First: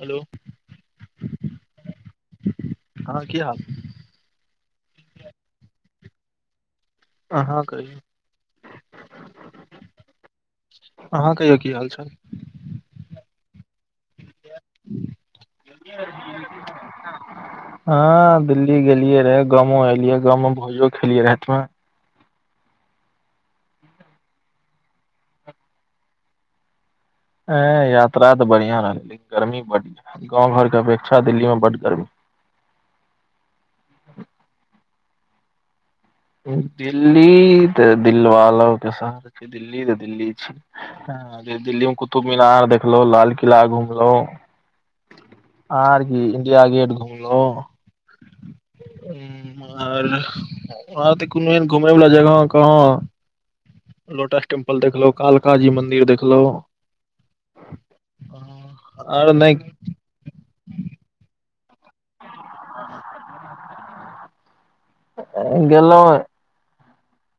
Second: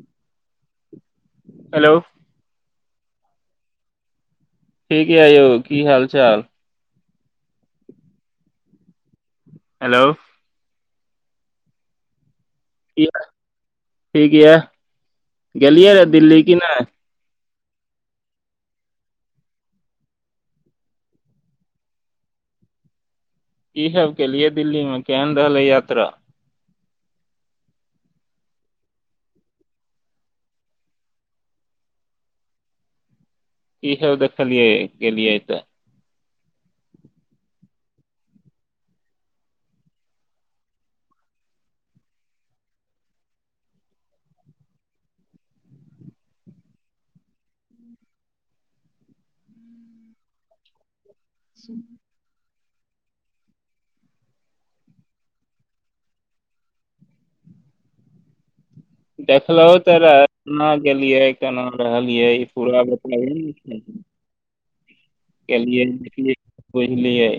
hello hello हँ की हाल ठीक य यौ की हाल चाल अहाँ क हेलो अहाँ कहियौ की हाल छै ठीक यऽ गेलियै दिल्ली कि नहि हँ दिल्ली गेलियै रहे गावो एलियै गाँव मे भोजो खेलियै रहे राति मे कि सभ केलिये दिल्ली मे केहन रहले यात्रा ह यात्रा तऽ बढ़िया रहलै लेकिन गर्मी बड य गाँंव घर के अपेक्षा दिल्ली बड गर्मी कि सब देख लिये गेलिए तऽ दिल्ली तऽ दिलवालो के शहर छै दिल्ली तऽ दिल्ली छी ह दिल्ली मे कुतुब मीनार देखलो लाल किला घुमलो आर की इन्डिया गेट घुम्लो ह आर वहाँ त कोनो एहन घुमै वाला जगह कहाँ लोटस टेम्पल देखलो कालक जी मंदिर देखलो ह [unintelligible] देखलहुँ त केना गेलियै केना रहलियै ई पूरा बताब ने छै गेललियए गेलहुँ बुझलियै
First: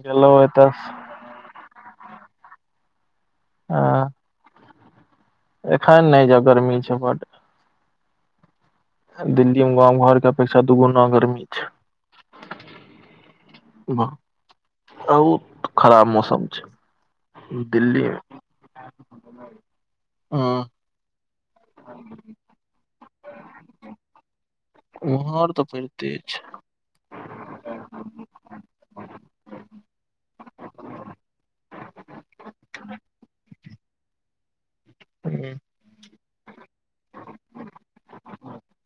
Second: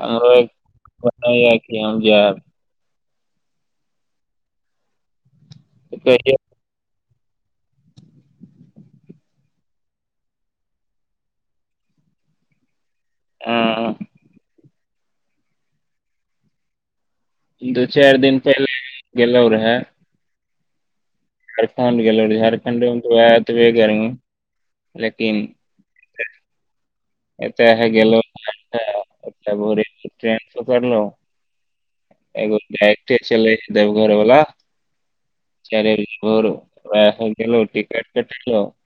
हमरो गेलहुँ एक एतऽ बनी जा आ एखन नहि कहिय जाउ गरमी छै बड़ दिल्ली मे गाँव घर के अपेक्षा दू गुणा गर्मी छै बहुत खराब मौसम छै दू दिल्ली चारि दिन पहिले गेलोह रहे हु झारखंड गेलै ओ झारखंडमे तऽ वएहऽ तवै गर्मी लेकिन वहाँ तऽ फेर तेज एत अह गेल भो ट्रेन पड़िकलोन्ह [unintelligible] एगो डाइरेक्टे चलै देवघर बला छै [unintelligible] गेल टिकट कटेलोन्ह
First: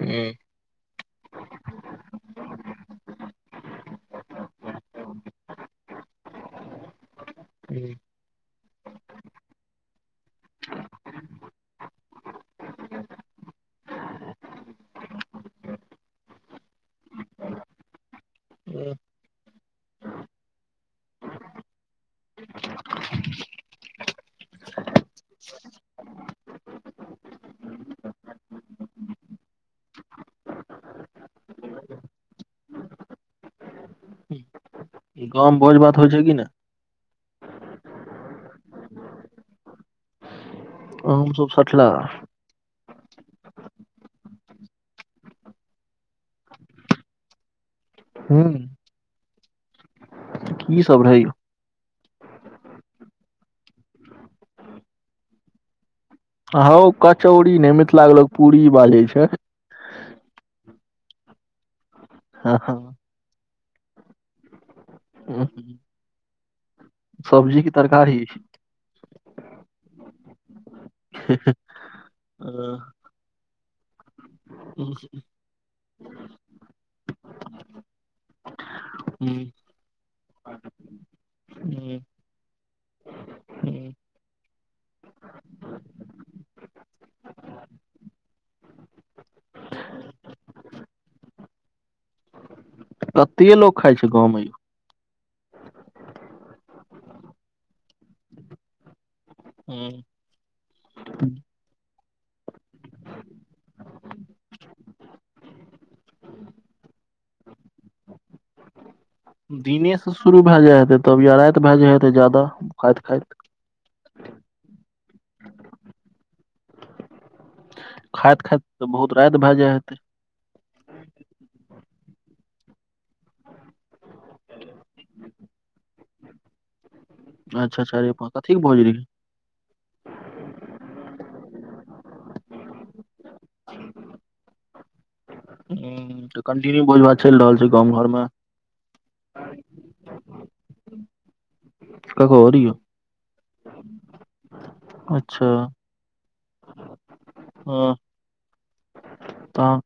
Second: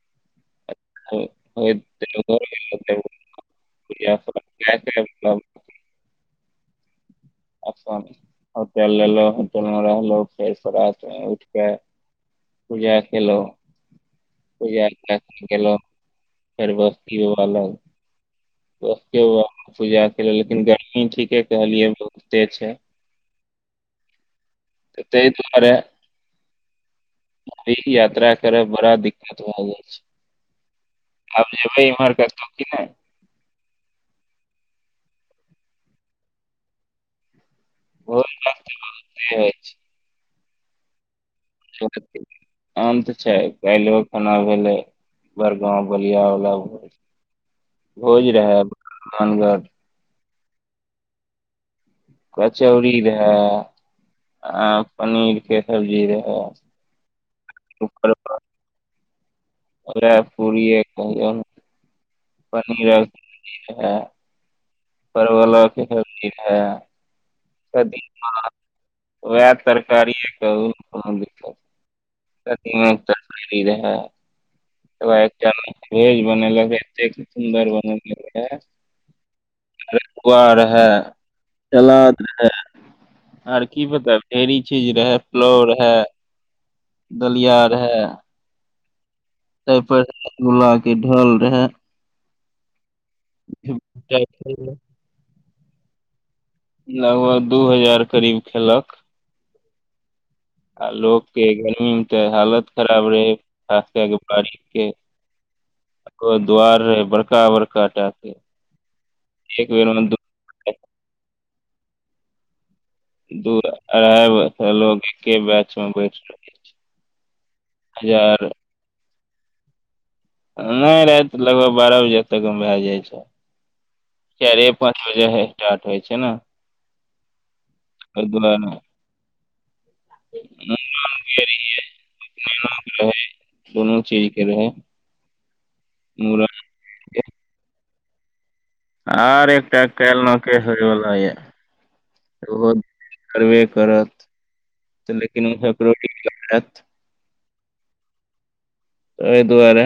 ह्म [unintelligible] अ होटल लेलो होटल मे रहलो फेर रात मे उठके [unintelligible] पूजा केलहु पूजा गेलेल फर बस्त भवाल [unintelligible] पूजा क लेकिन गर्मी ठीके कहलियै बहुते छै ताहि दुआरे अभी यात्रा करब बड़ा दिक्कत भऽ जाइ छै आब जेबै इम्हर करतौ कि नहि गाँव मे भोज भात होइ छै कि नहि ब [unintelligible] आ हो [unintelligible] आम तऽ छै काल्लो खना भेले बड़गाँव बलिया वला [unintelligible] भोज ह रहैै धन घर की सब रहै यौ कचौड़ी रहे आ पनीर के सब्जी रहे हौ कचौड़ी नहि लागलक पूड़री बाजै छै ओ पूरी पनीर परवला है सब्जी की तरकारी वैह तरकारी कहु प्रतिम त त एकटा भेज बनलत सुन्दर बनल रहै आ रहै सलाद रहै आर की हम्म, बताब ढेरी चीज रहै प्लाव रहै दलिया रहै ताहि पर बुला के ढल रहे कते लोग खाइ छै गाँव में यौ लगभग दू हजार करीब खेलक हँ आ लोगके गर्मी मे तऽ हालत खराब रहे खास कए के बारिके दुआर रहै बड़का बड़का टा के एक बेर दिने मे से दू शुरू भए जाय हेते तब या रातबभए जाय हेे जादा खाइत खाइत दू अढ़ाइ लोग एके बैच में बैठ हजार खाइत खाइत तऽ बहुत रात भए जाय हेतै नहि रात लगभग बारह बजे तकमे भए जाइ छै चारे पाँच बजे स्टार्ट होइ छै ना अच्छा अच्छ रे कथि के भोज रहै ह [unintelligible] दोनो चीजके रहै ह तऽ कंटिन्यू भोज भात चलि रहल छै गाँव घर मे आर एकटा काल्हि नके होइवला यऽ ककहर ओहो यौ करबे करत तऽ अच्छा लेकिन ओ रोटी लयत हँ एहि तहन दुआरे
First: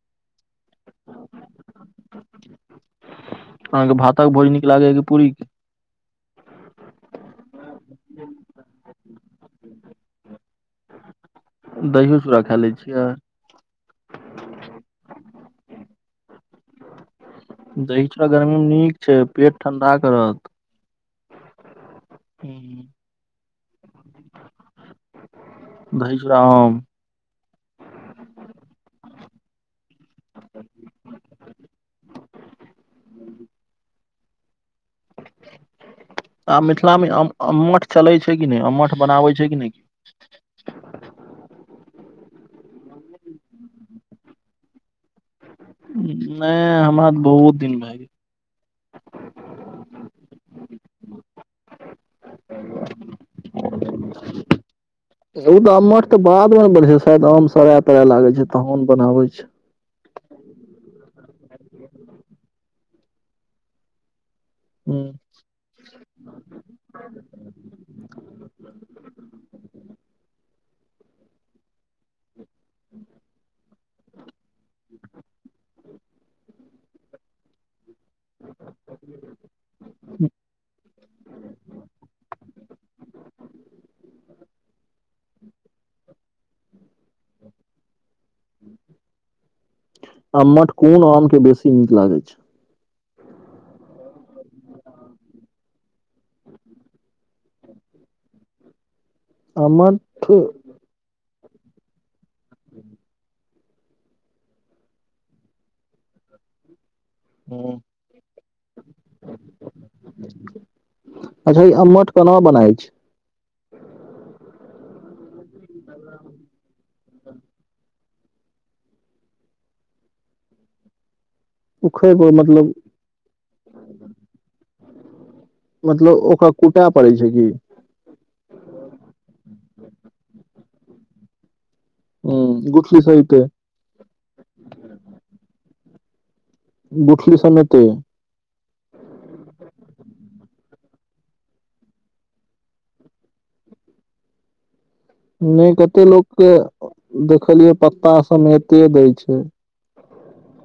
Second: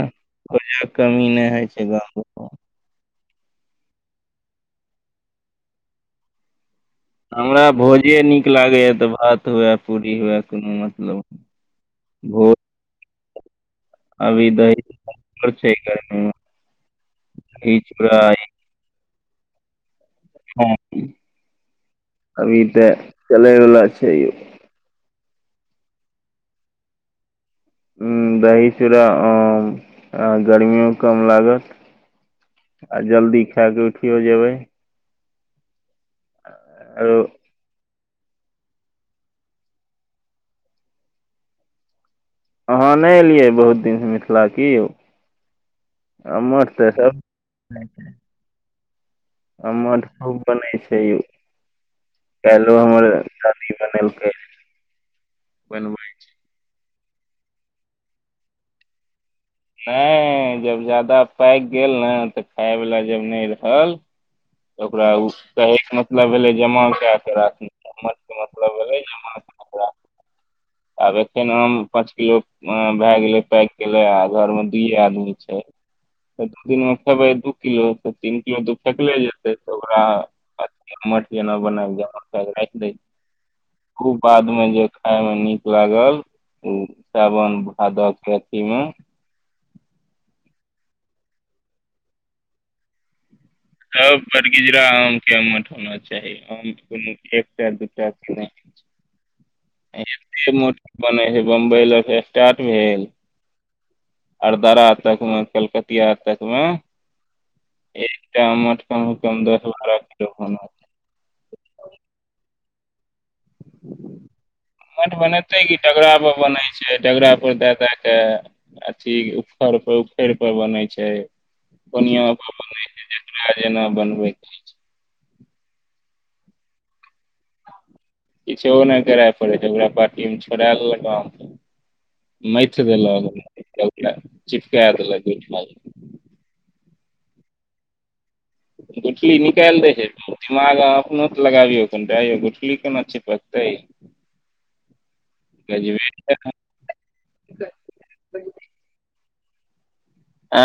कोजाक के कमी नहि होइ छै गाँव ग अहाँके भाता के भोज या नीक लागे हे पूरी कै हमरा भोजे नीक लागैए तऽ भात हुए पूरीयोए कोनो मतलब दहियो चूड़ा भोज खाय लै छियै अभी दहर छै कर [inaudible] दही चुड़ा गर्मी मे नीक छै पेट ठंडा करत अभी हम्म, तऽ चलैवला छै यौ दही चुरा आम हू दही चुरा आम आ गर्मियो कम लागत आ जल्दी खा के उठियो जेबै आब मिथिलामे आरो अम अम्मठ चलैत छै कि नहि अमठ बनाबैत छै कि नहि अहाँ नहि एलियै बहुत दिनसँ मिथिला की यौ हमर नहि त हमरा तऽ सब बहुत दिन भए ठीक अम्मठ खुब बनै छयौ काइलो हमर शादी बनेलकैन गेल ओ तऽ अम्मट तऽ बाद मे ने बढ़ छै शायद आम सराय तरा लागे छै तहन बनाबे छै नहि जब जादा पाकि गेल ने तऽ खायवला जब नहि रहल त ओकरा हूँ ओ कहैके मतलब भेलै जमा कए कऽ राखनेके मतलब भेलै जमा कऽ राखू आब एखन आम पाँच किलो भए गेलै पैक गेले आ घर मे दूए आदमी छै त दू दिन मे खेबै दू किलो तऽ तीन किलो दू फेकले जेतै तऽ ओकरा मठियाना बना खू [inaudible] मे जे खाय में नीक लागल ओ सावन भादक के अथी मे आम्मठ कोन आम के बेसी नीक लागै छै सब बरगिजरा आम के आमठ होना चाही आम कोनो एकटा दूटा नहि [unintelligible] छै अम्मट ऐते मोट बनै छै बम्बई लग स्टार्ट भेल अरद्रा तक मे कलकतिया तकमे हूँ [unintelligible] अच्छा ई अम्मट कोना बनाउल छै मठ बनेतै क डगरा पर बनै छै डगरा पर दए दए कै अथी उऊखर पर उखरि पर बनै छै उखड़ कोनिया पर आधा मतलब बनै छै जेका जेना बनबै छै [unintelligible] मतलब ओकरा कुटए पड़ै छै कि किछ नहि करय पड़े छै ओकरा पार्टी मे छोड़ लेलक आम कै हूँ गुठली मैथदेलक सहिते चिपकाय देलक गुठल सनेते गुठली निकाल दै छै दिमाग अहाँ अपनोसँऽ लगाबियौ कनिटा यौ गुठली केना चिपकतै [inaudible] नहि कते गजबे लोक के देखलियै पत्ता समे एते दैय छै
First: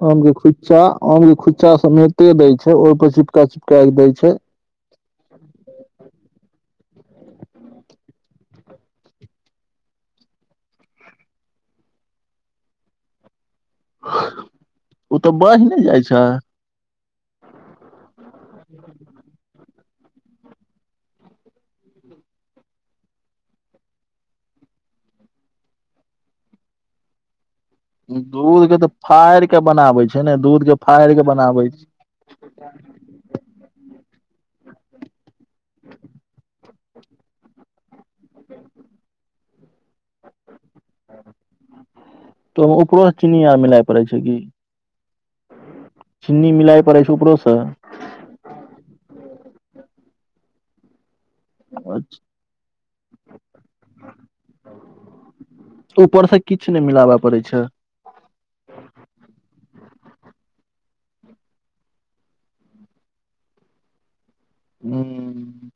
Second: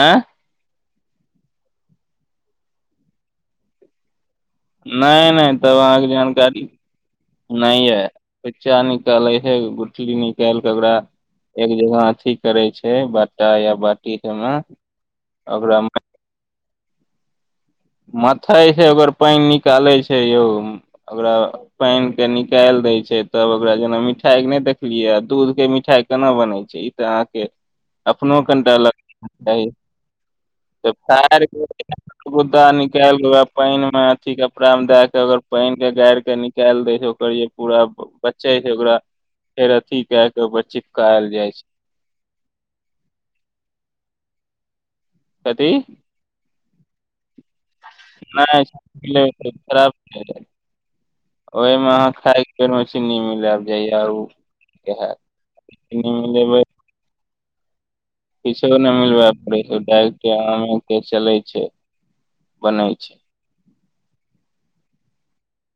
आँय आम के [unintelligible] से है आम के खुच्चा सब एते देय छै हि ओपर चिपका चिपका के देय छै नहि नहि तब अहाँके जानकारी नहि यै बच्चा निकालै हे गुठली निकाल कऽ ओकरा एक जगह अथी करे छै बट्टा या बाटी के [unintelligible] ओ तऽ बहि ने ओकरा जाइ छै माथइ छै ओकर पानि निकालै छै यौ ओकरा पानि के निकालि दैत छै तब ओकरा जेना मिठाई के नहि देखलियै आ दूध के मिठाई केना बनैत छै आहाँ कै दूध के तऽ फाड़ के चाही बनाबे छै ने दूध के फाड़ के बनाबै छै का निकालिक ओकरा पानि मे अथी कपड़ा मे दए के ओकर पानि के गैड़िक के गेएल दै छै ओकर जे पूरा बचे छै ओकरा [unintelligible] फेर अथी क के पर चिपकायल जाय छै तऽ ओकरो अर चीनी आर मिलाय पड़ै छै कि कथी चिन्नी मिलाइ पड़ै छै उपरो स नहि खरा ओहिमे अहाँ खाए के ना चीनी मिलै जाइयए आब उ ऊपर से किछ नहि मिलाबय पड़ै छै किछो नहि मिलबा पड़े छै डायरेक्ट के चले छै बनै छै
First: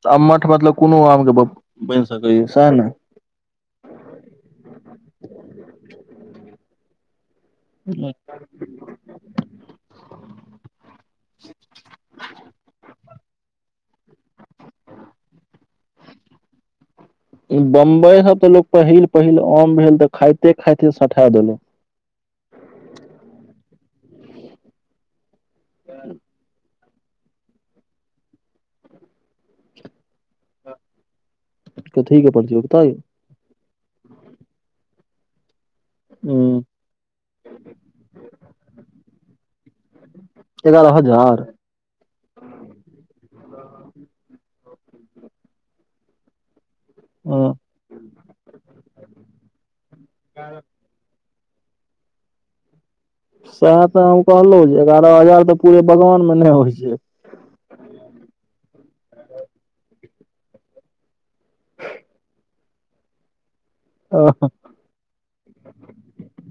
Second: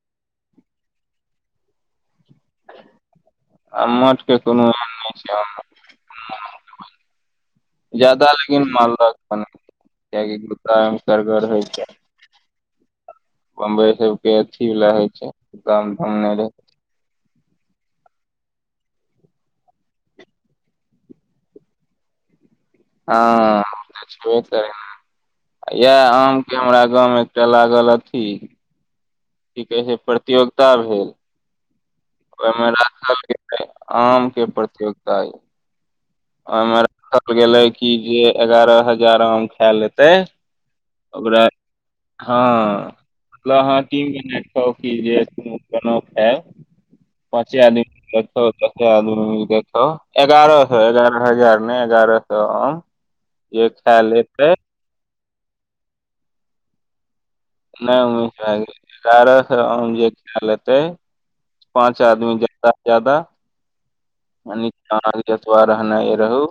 ह आममठ मतलब कोनो आम के बनि सकैय स‌एह नै आ मठ के कोनो नहि छै ने जादा लेकिन मालदक बनै छै कियाकि गदरगर हय बंबई सबके अथी वला होे छै काम धाम नहि रहाइ [unintelligible] बंबई सब तऽ लोक पहिल पहिल आम भेल तऽ खाते खाइते सटा देलक हँ छबे कर इएह आमके हमरा गाँव मै लागल अथी की कहै छै प्रतियोगिता भेल त ठीक ओहिमे राश के आम के प्रतियोगिता ह हूं, ओहिमे राखल गेलै कि जे एगारह हजार आम खाय लेतै एगारह हजार ओकरा हँ [unintelligible] पाँचे हँ आदमी देखौ दशे आदमी देख छ एगारह छ एगारह [unintelligible] दस हजार नहि एगारह सए आम जे से है खा तऽ हम लेतै कहलौ जे एगारह हजार तऽ पूरे बगान मे नहि होइ छै नहि उम्मीद भए गेलै एगारह सए आम जे खा लेतै पाँच आदमी जादा जादा नाना के जेतबे रहना रहु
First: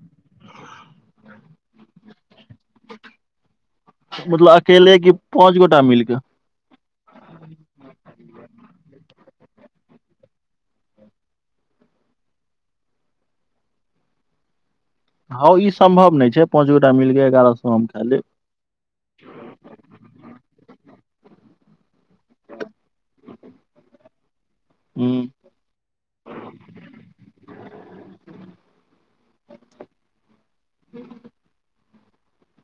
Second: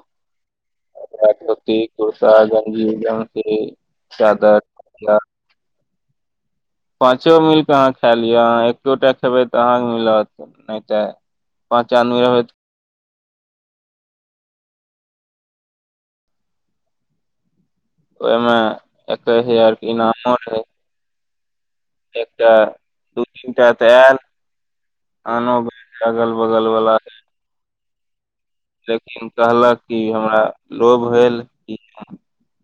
धोती कुर्ता गंजी [unintelligible] ज [unintelligible] से मतलब चादर अकेले कि पाँच गोटा मिलके पाँचो मिल कऽ आहाँ खाए लिअ आहाँ एकोटा खेबै तऽ आहाँके मिलत नहि तऽ पन्चैनोबे होत [unintelligible] ह ई सम्भव नहि छै पांच गोटा मिलके एगारह सए आम खाइ ले मे एकैस हजार के इनामो रहै एकटा दू तीनटा तऽ आयल हूँ आनो ब अगल बगल बला लेकिन कहलक कि हमरा लोभ भेल कि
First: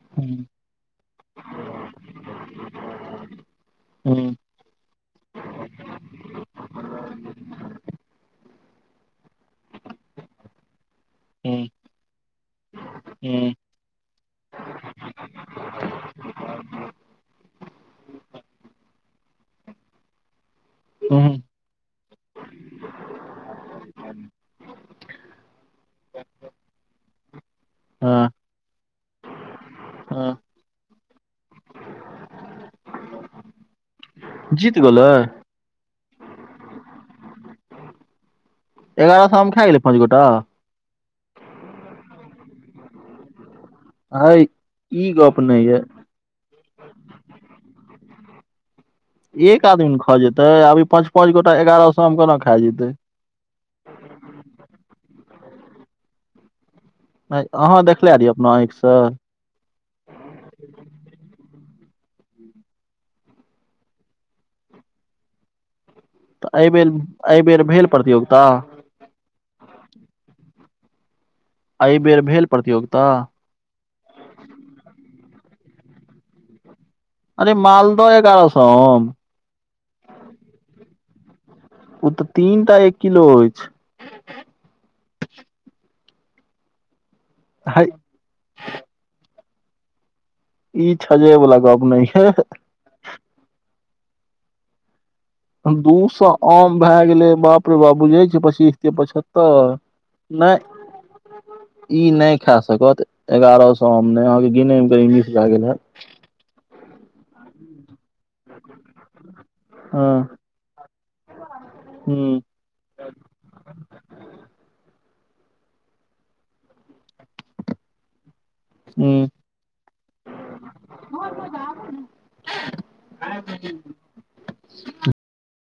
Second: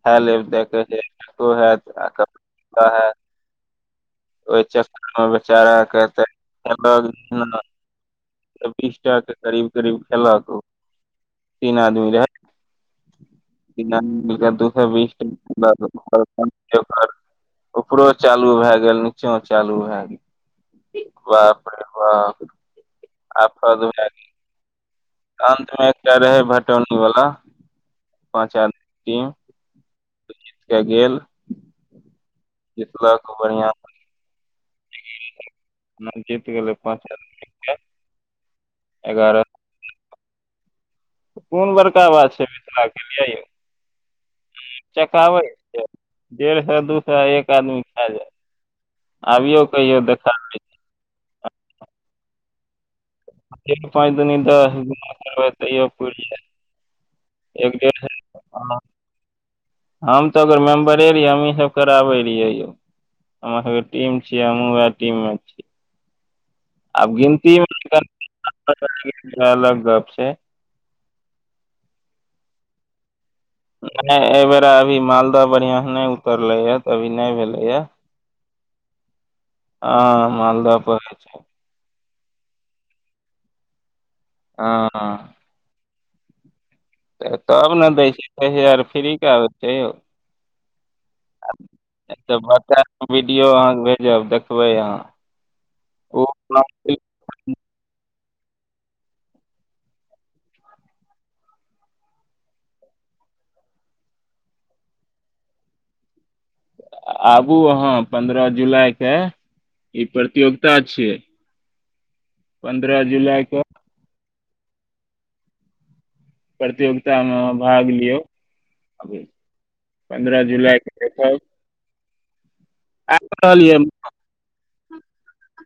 ह ले हूँ देखै हेत ह हू ओहि चक्कर मे बेचारा के त बीस टाक के करीब करीब खेलक हूँ तीन आदमी रहैत हूँ बिना मिल दू सए बीस ऊपरो चालू भए गेल नीचो चालू भए गेल हूँ, बाप रे बाप आ दु [unintelligible] अन्त मे एकटा रहै बटौनीवला हँ पाँच आदमी टीम हँ जीत के गेल जितलक बढ़ियां जीत गेलै नहि जीत गेलै पाँच हजार एगारह साए मे खा गेलै पाँच गोटा कोन बड़का बात छै मिथिलाके लिए यौ हय ई गप चकाबै नहि ये छै डेढ़ सए दू सए एक आदमी खा जाय एक आदमी ने खा जेतै आब ई पांच पांच गोटा एगारह सौ मे केना खा जतै पाँच दुनी दस तऽ करबै तयो [unintelligible] नहि आहाँ देखले रहियै अपना आँख सँ हम तऽ ओकर मेम्बरे रहिए हमहीँ सब कराबै रहियए यौ हमरा सभ केँ टीम छियै हम वए टीम मे छी तऽ एहि बेर आब गिनती एहिबेर भेल मे प्रतियोगिता अलग गप छै एहिबेर भेल प्रतियोगिता नहि एबेरा अभी मालदाह बढ़िया से नहि उतरले य अरे मालदह एगारह स‌ए आम आ मालदह अ ओ तऽ तीन टा एक किलो अछि हँ तब हय ने दैय छै दसहजार फ्रीके आब छै यौ ई छजै वला गप्प नहि छै तऽ बच्चा वीडियो आहाँके भेजब देखबै आहाँ दू सए आम भए गेलै बाप अरे बैआ बुझै छी पच्चीस तीय पचहत्तर नहि इ नै खा सकत एगारह सौ आम नै अहाँ के गिने मे कहीं मिस भय गेल हेत आबू अहाँ पन्द्रह जुलाई के ई हँ प्रतियोगिता छियै हूं पन्द्रह जुलाई के प्रतियोगिता मे भाग लियौ हूं अभी पन्द्रह जुलाई के देखव [inaudible] [inaudible]